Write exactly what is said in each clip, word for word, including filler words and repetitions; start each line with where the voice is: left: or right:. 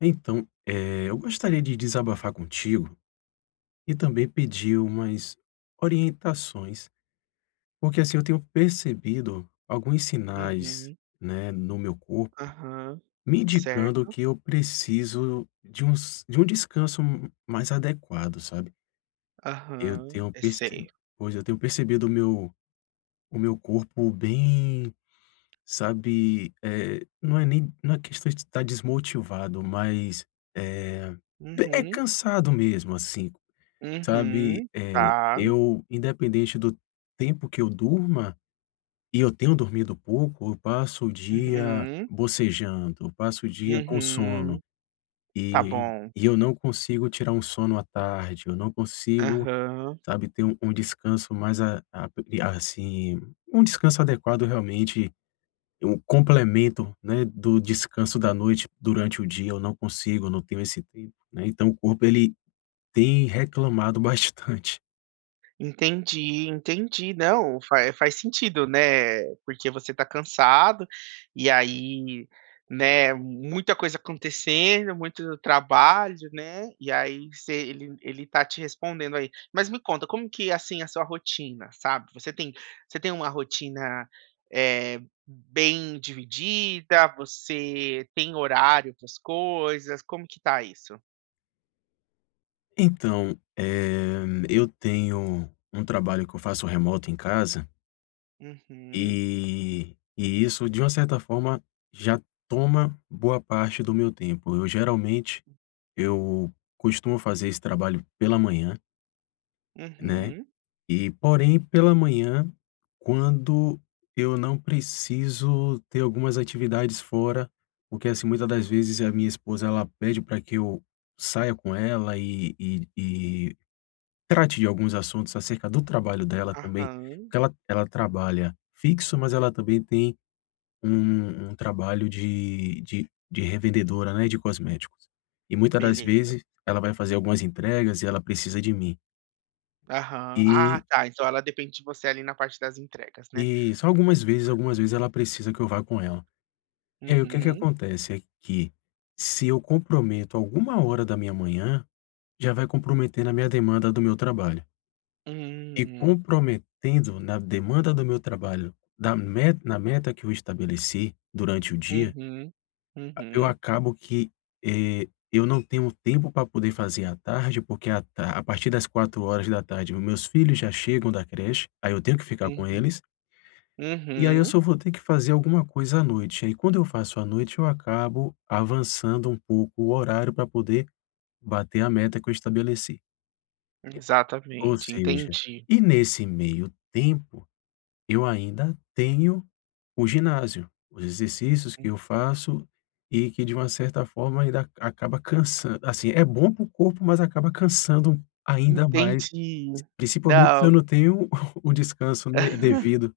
left: Então, eh, eu gostaria de desabafar contigo e também pedir umas orientações, porque assim eu tenho percebido alguns sinais,
right: Uhum.
left: né, no meu corpo,
right: Aham.
left: me indicando
right: Certo.
left: que eu preciso de uns de um descanso m mais adequado, sabe. Eu
right: Aham.
left: tenho
right: Eu
left: perce
right: sei.
left: pois eu tenho percebido o meu o meu corpo bem, sabe, eh, não é nem não é questão de estar desmotivado, mas, eh, é
right: Uhum.
left: cansado mesmo, assim. Sabe,
right: Uhum.
left: eh,
right: Tá.
left: eu, independente do tempo que eu durma, e eu tenho dormido pouco, eu passo o dia
right: Uhum.
left: bocejando, eu passo o dia com
right: Uhum.
left: sono,
right: Tá
left: e
right: bom.
left: e eu não consigo tirar um sono à tarde, eu não consigo,
right: Aham.
left: sabe, ter um um descanso mais a a assim, um descanso adequado realmente, um complemento, né, do descanso da noite durante o dia, eu não consigo, eu não tenho esse tempo, né, então o corpo ele tem reclamado bastante.
right: Entendi, entendi. Não, faz faz sentido, né, porque você tá cansado, e aí, né, muita coisa acontecendo, muito trabalho, né, e aí você ele ele tá te respondendo aí. Mas me conta, como que é, assim, a sua rotina, sabe? Você tem você tem uma rotina, eh, bem dividida? Você tem horário para as coisas? Como que tá isso?
left: Então, eh, eu tenho um trabalho que eu faço remoto em casa,
right: Uhum,
left: e e isso, de uma certa forma, já toma boa parte do meu tempo. Eu geralmente, eu costumo fazer esse trabalho pela manhã, né,
right: uhum,
left: e porém pela manhã, quando eu não preciso ter algumas atividades fora, porque, assim, muitas das vezes a minha esposa, ela pede para que eu saia com ela e e e Trate de alguns assuntos acerca do trabalho dela também,
right: aham,
left: porque ela ela trabalha fixo, mas ela também tem um um trabalho de de de revendedora, né, de cosméticos. E muitas das
right: beleza.
left: vezes ela vai fazer algumas entregas e ela precisa de mim.
right: Aham. Ah,
left: E
right: tá, então ela depende de você ali na parte das entregas, né.
left: e só algumas vezes algumas vezes ela precisa que eu vá com ela. E aí o que que
right: Uhum.
left: acontece, é que se eu comprometo alguma hora da minha manhã, já vai comprometer na minha demanda do meu trabalho. E
right: Hum.
left: comprometendo na demanda do meu trabalho, da me na meta que eu estabeleci durante o dia,
right: Uhum.
left: eu
right: Uhum.
left: acabo que, eh, eu não tenho tempo para poder fazer à tarde, porque a ta a partir das quatro horas da tarde meus filhos já chegam da creche, aí eu tenho que ficar com
right: Uhum.
left: eles, e aí eu
right: Uhum.
left: só vou ter que fazer alguma coisa à noite. Aí quando eu faço à noite, eu acabo avançando um pouco o horário para poder bater a meta que eu estabeleci. Ou
right: Exatamente,
left: seja,
right: entendi.
left: e nesse meio tempo eu ainda tenho o ginásio, os exercícios que eu faço e que, de uma certa forma, ainda acaba cansando assim, é bom para o corpo, mas acaba cansando ainda mais,
right: Entendi.
left: principalmente se eu
right: Não.
left: não tenho o descanso, né, devido.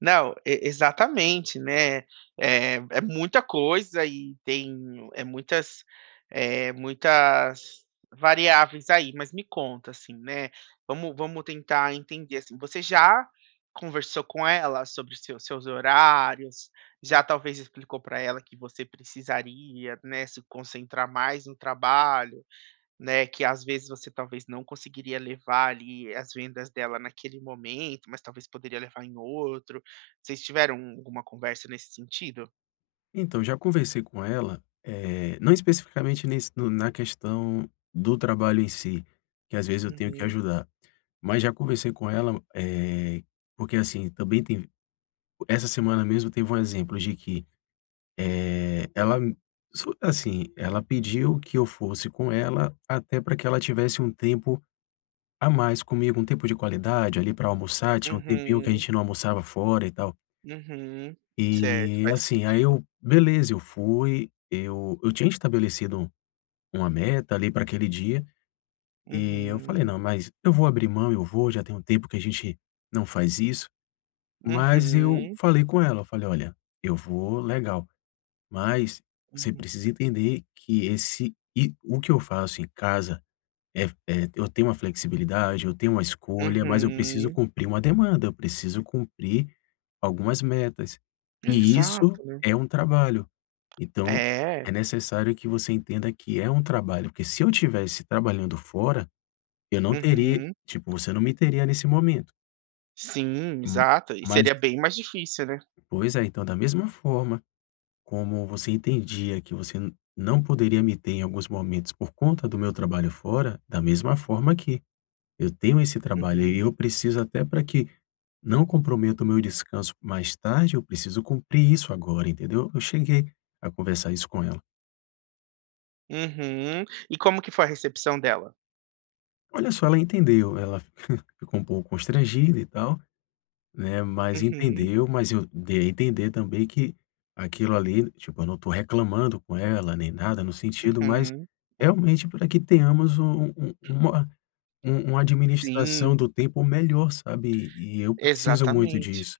right: Não, e exatamente, né, eh, é muita coisa e tem é muitas, eh, muitas variáveis aí, mas me conta, assim, né, vamos vamos tentar entender, assim, você já conversou com ela sobre os seus seus horários? Já talvez explicou para ela que você precisaria, né, se concentrar mais no trabalho? Né, que às vezes você talvez não conseguiria levar ali as vendas dela naquele momento, mas talvez poderia levar em outro. Vocês tiveram alguma conversa nesse sentido?
left: Então, já conversei com ela, eh, não especificamente nesse no na questão do trabalho em si, que às vezes eu tenho que
right: Uhum,
left: ajudar, mas já conversei com ela, eh, porque, assim, também tem essa semana mesmo, teve um exemplo de que é, ela, so assim, ela pediu que eu fosse com ela, até para que ela tivesse um tempo a mais comigo, um tempo de qualidade ali para almoçar, tinha um tempinho que a
right: uhum,
left: gente não almoçava fora e tal.
right: uhum. Certo,
left: E,
right: faz
left: assim, aí
right: sentido.
left: eu, beleza, eu fui, eu eu tinha estabelecido uma meta ali para aquele dia, e eu falei:
right: Uhum,
left: "Não, mas eu vou abrir mão, eu vou, já tem um tempo que a gente não faz isso", mas eu
right: uhum,
left: falei com ela, eu falei: "Olha, eu vou, legal. Mas você
right: uhum,
left: precisa entender que esse e o que eu faço em casa é é eu tenho uma flexibilidade, eu tenho uma escolha, mas eu preciso
right: uhum.
left: cumprir uma demanda, eu preciso cumprir algumas metas. E isso
right: Exato, né?
left: é um trabalho. Então, é
right: É,
left: necessário que você entenda que é um trabalho, porque se eu tivesse trabalhando fora, eu não teria,
right: uhum.
left: tipo, você não me teria nesse momento.
right: Sim,
left: Hum,
right: exato. E
left: mas
right: seria bem mais difícil, né?
left: pois é, então da mesma forma como você entendia que você n não poderia me ter em alguns momentos por conta do meu trabalho fora, da mesma forma que eu tenho esse trabalho e
right: Uhum,
left: eu preciso, até para que não comprometa o meu descanso mais tarde, eu preciso cumprir isso agora, entendeu?" Eu cheguei a conversar isso com ela.
right: uhum. E como que foi a recepção dela?
left: Olha só, ela entendeu, ela ficou um pouco constrangida e tal. Né, mas
right: Uhum,
left: entendeu, mas eu dei a entender também que aquilo ali, tipo, eu não tô reclamando com ela nem nada no sentido, mas
right: uhum.
left: realmente para que tenhamos um um um, uma um uma administração
right: Sim.
left: do tempo melhor, sabe, e eu preciso muito
right: Exatamente.
left: disso.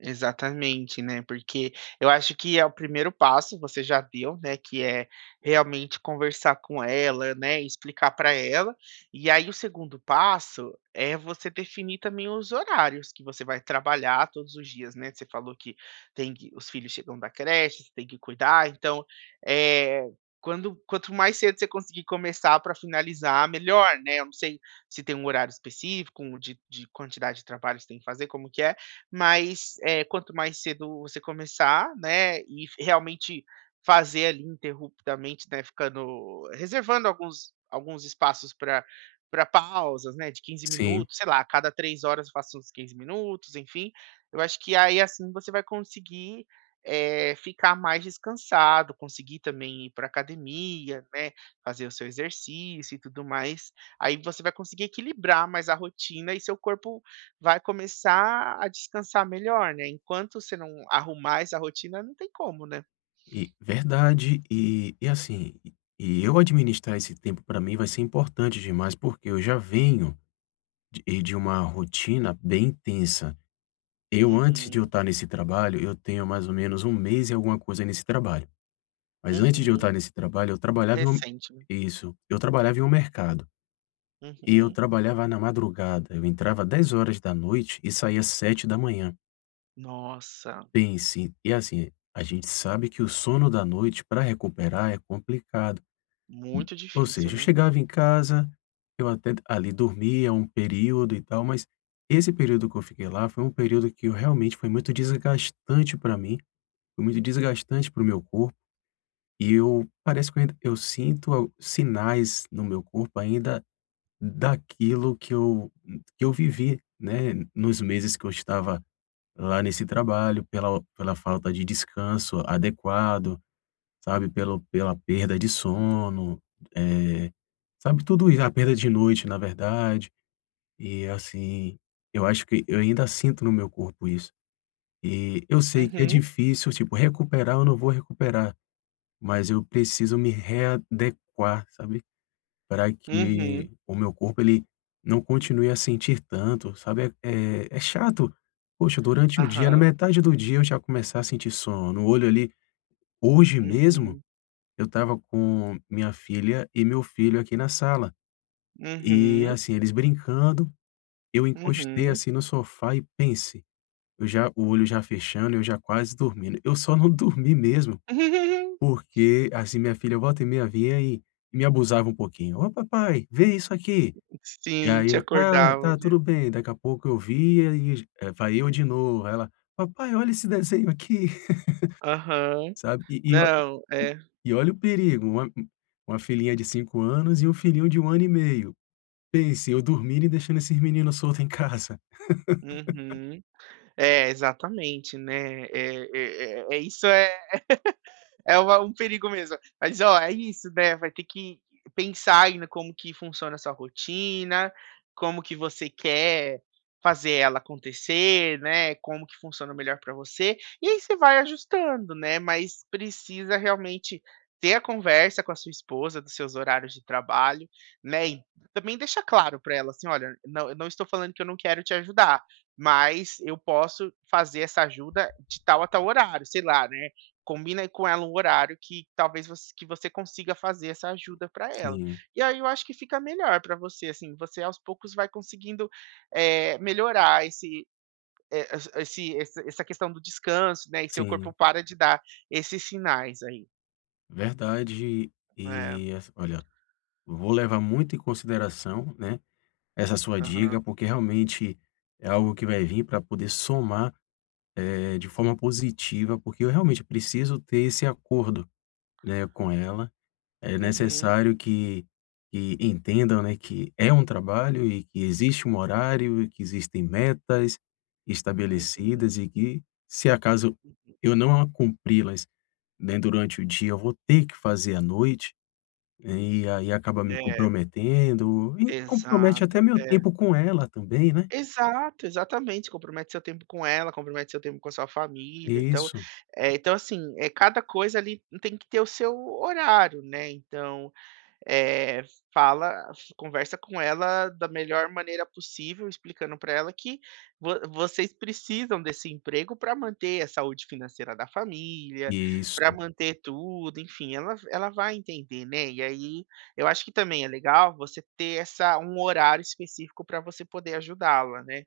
right: Exatamente, né, porque eu acho que é o primeiro passo, você já deu, né, que é realmente conversar com ela, né, explicar para ela. E aí o segundo passo é você definir também os horários que você vai trabalhar todos os dias, né. Você falou que tem que os filhos chegam da creche, você tem que cuidar, então, eh, quando quanto mais cedo você conseguir começar para finalizar, melhor, né. Eu não sei se tem um horário específico, um de de quantidade de trabalho que você tem que fazer, como que é? Mas, eh, quanto mais cedo você começar, né, e realmente fazer ali ininterruptamente, né, ficando reservando alguns alguns espaços para para pausas, né, de quinze
left: Sim,
right: minutos, sei lá, a cada três horas eu faço uns quinze minutos, enfim. Eu acho que aí, assim, você vai conseguir, eh, ficar mais descansado, conseguir também ir para academia, né, fazer o seu exercício e tudo mais. Aí você vai conseguir equilibrar mais a rotina e seu corpo vai começar a descansar melhor, né, enquanto você não arrumar essa rotina não tem como, né.
left: e verdade, e e assim, e e eu administrar esse tempo para mim vai ser importante demais, porque eu já venho de de uma rotina bem intensa. Eu, antes de eu
right: Uhum,
left: estar nesse trabalho, eu tenho mais ou menos um mês e alguma coisa nesse trabalho. Mas antes de eu
right: uhum.
left: estar nesse trabalho, eu trabalhava em um
right: Recente, né.
left: isso, eu trabalhava em um mercado, e eu
right: Uhum.
left: trabalhava na madrugada, eu entrava dez horas da noite e saía sete horas.
right: Nossa,
left: Pense, e assim, a gente sabe que o sono da noite para recuperar é complicado,
right: muito
left: ou
right: difícil,
left: seja, eu
right: né.
left: chegava em casa, eu até ali dormia um período e tal, mas esse período que eu fiquei lá foi um período que eu realmente, foi muito desgastante para mim, foi muito desgastante para o meu corpo e eu parece que eu ainda eu sinto al sinais no meu corpo ainda daquilo que eu que eu vivi, né, nos meses que eu estava lá nesse trabalho, pela pela falta de descanso adequado, sabe, pelo pela perda de sono, eh, sabe, tudo isso, a perda de noite, na verdade. E, assim, eu acho que eu ainda sinto no meu corpo isso. E eu sei que é
right: Uhum,
left: difícil, tipo, recuperar, eu não vou recuperar. Mas eu preciso me readequar, sabe, para
right: uhum.
left: que o meu corpo ele não continue a sentir tanto, sabe, é é é chato. Poxa, durante o dia, na
right: Aham.
left: metade do dia eu já começar a sentir sono, o olho ali. Hoje mesmo,
right: Uhum,
left: eu estava com minha filha e meu filho aqui na sala, e
right: uhum,
left: assim, eles brincando, eu encostei
right: uhum.
left: assim no sofá e, pense, eu já, o olho já fechando, eu já quase dormindo, eu só não dormi mesmo. Porque, assim, minha filha volta e meia vinha e me abusava um pouquinho: "Ô papai, vê isso aqui". E
right: Sim,
left: aí
right: te
left: eu: "Tá,
right: acordava,
left: tá,
right: né.
left: tudo bem". Daqui a pouco eu via e j eh, vai eu de novo. Aí ela: "Papai, olha esse desenho aqui",
right: Aham.
left: sabe. E e olha
right: Não, é.
left: e olha o perigo, uma uma filhinha de cinco anos e um filhinho de um ano e meio. Pense, eu dormindo e deixando esses meninos solto em casa.
right: Uhum. É, exatamente, né. É é é é isso é É uma um perigo mesmo. Mas ó, é isso, né, vai ter que pensar ainda como que funciona a sua rotina, como que você quer fazer ela acontecer, né, como que funciona melhor para você, e aí você vai ajustando, né, mas precisa realmente ter a conversa com a sua esposa dos seus horários de trabalho, né, e também deixar claro para ela, assim: "Olha, não eu não estou falando que eu não quero te ajudar, mas eu posso fazer essa ajuda de tal a tal horário", sei lá, né, combina aí com ela um horário que talvez você que você consiga fazer essa ajuda para ela.
left: Sim,
right: E aí eu acho que fica melhor para você, assim, você aos poucos vai conseguindo, eh, melhorar esse, eh, es esse essa essa questão do descanso, né, e seu corpo
left: sim,
right: para de dar esses sinais aí.
left: verdade.
right: É,
left: E, ass olha, vou levar muito em consideração, né, essa sua
right: aham.
left: dica, porque realmente é algo que vai vir para poder somar, eh, de forma positiva, porque eu realmente preciso ter esse acordo, né, com ela. É
right: Uhum,
left: necessário que que entendam, né, que é um trabalho e que existe um horário e que existem metas
right: uhum.
left: estabelecidas e que, se acaso eu não a cumpri-las, né, durante o dia, eu vou ter que fazer à noite, né, e aí acaba me
right: É,
left: comprometendo e compromete
right: exato.
left: até meu
right: É.
left: tempo com ela também, né?
right: Exato, exatamente, compromete seu tempo com ela, compromete seu tempo com a sua família, então,
left: Isso,
right: eh, então assim, é cada coisa ali tem que ter o seu horário, né, então, eh, fala conversa com ela da melhor maneira possível, explicando para ela que vo vocês precisam desse emprego para manter a saúde financeira da família, para
left: isso.
right: manter tudo, enfim, ela ela vai entender, né. E aí, eu acho que também é legal você ter essa um horário específico para você poder ajudá-la, né.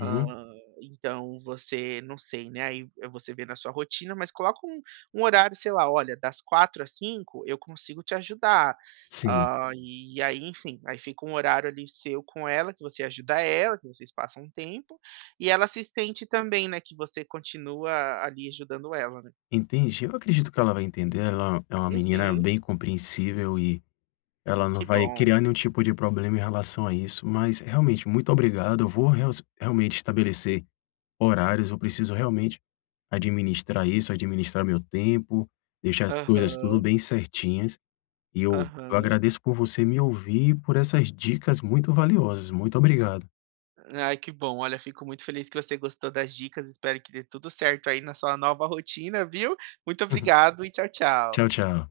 right: Hã, então você não sei, né, aí é você vê na sua rotina, mas coloca um um horário, sei lá, "Olha, das quatro às cinco eu consigo te ajudar".
left: Sim,
right: Hã, e aí, enfim, aí fica um horário ali seu com ela, que você ajuda ela, que vocês passam um tempo, e ela se sente também, né, que você continua ali ajudando ela, né.
left: entendi. Eu acredito que ela vai entender, ela é uma menina
right: Uhum.
left: bem compreensível e ela não
right: Que
left: vai
right: bom.
left: criar nenhum tipo de problema em relação a isso, mas realmente, muito obrigado. Eu vou reals realmente estabelecer horários, eu preciso realmente administrar isso, administrar meu tempo, deixar as coisas tudo
right: Aham,
left: bem certinhas e eu eu
right: aham.
left: agradeço por você me ouvir e por essas dicas muito valiosas. Muito obrigado.
right: Ai, que bom. Olha, fico muito feliz que você gostou das dicas. Espero que dê tudo certo aí na sua nova rotina, viu? Muito obrigado e tchau, tchau.
left: Tchau, tchau.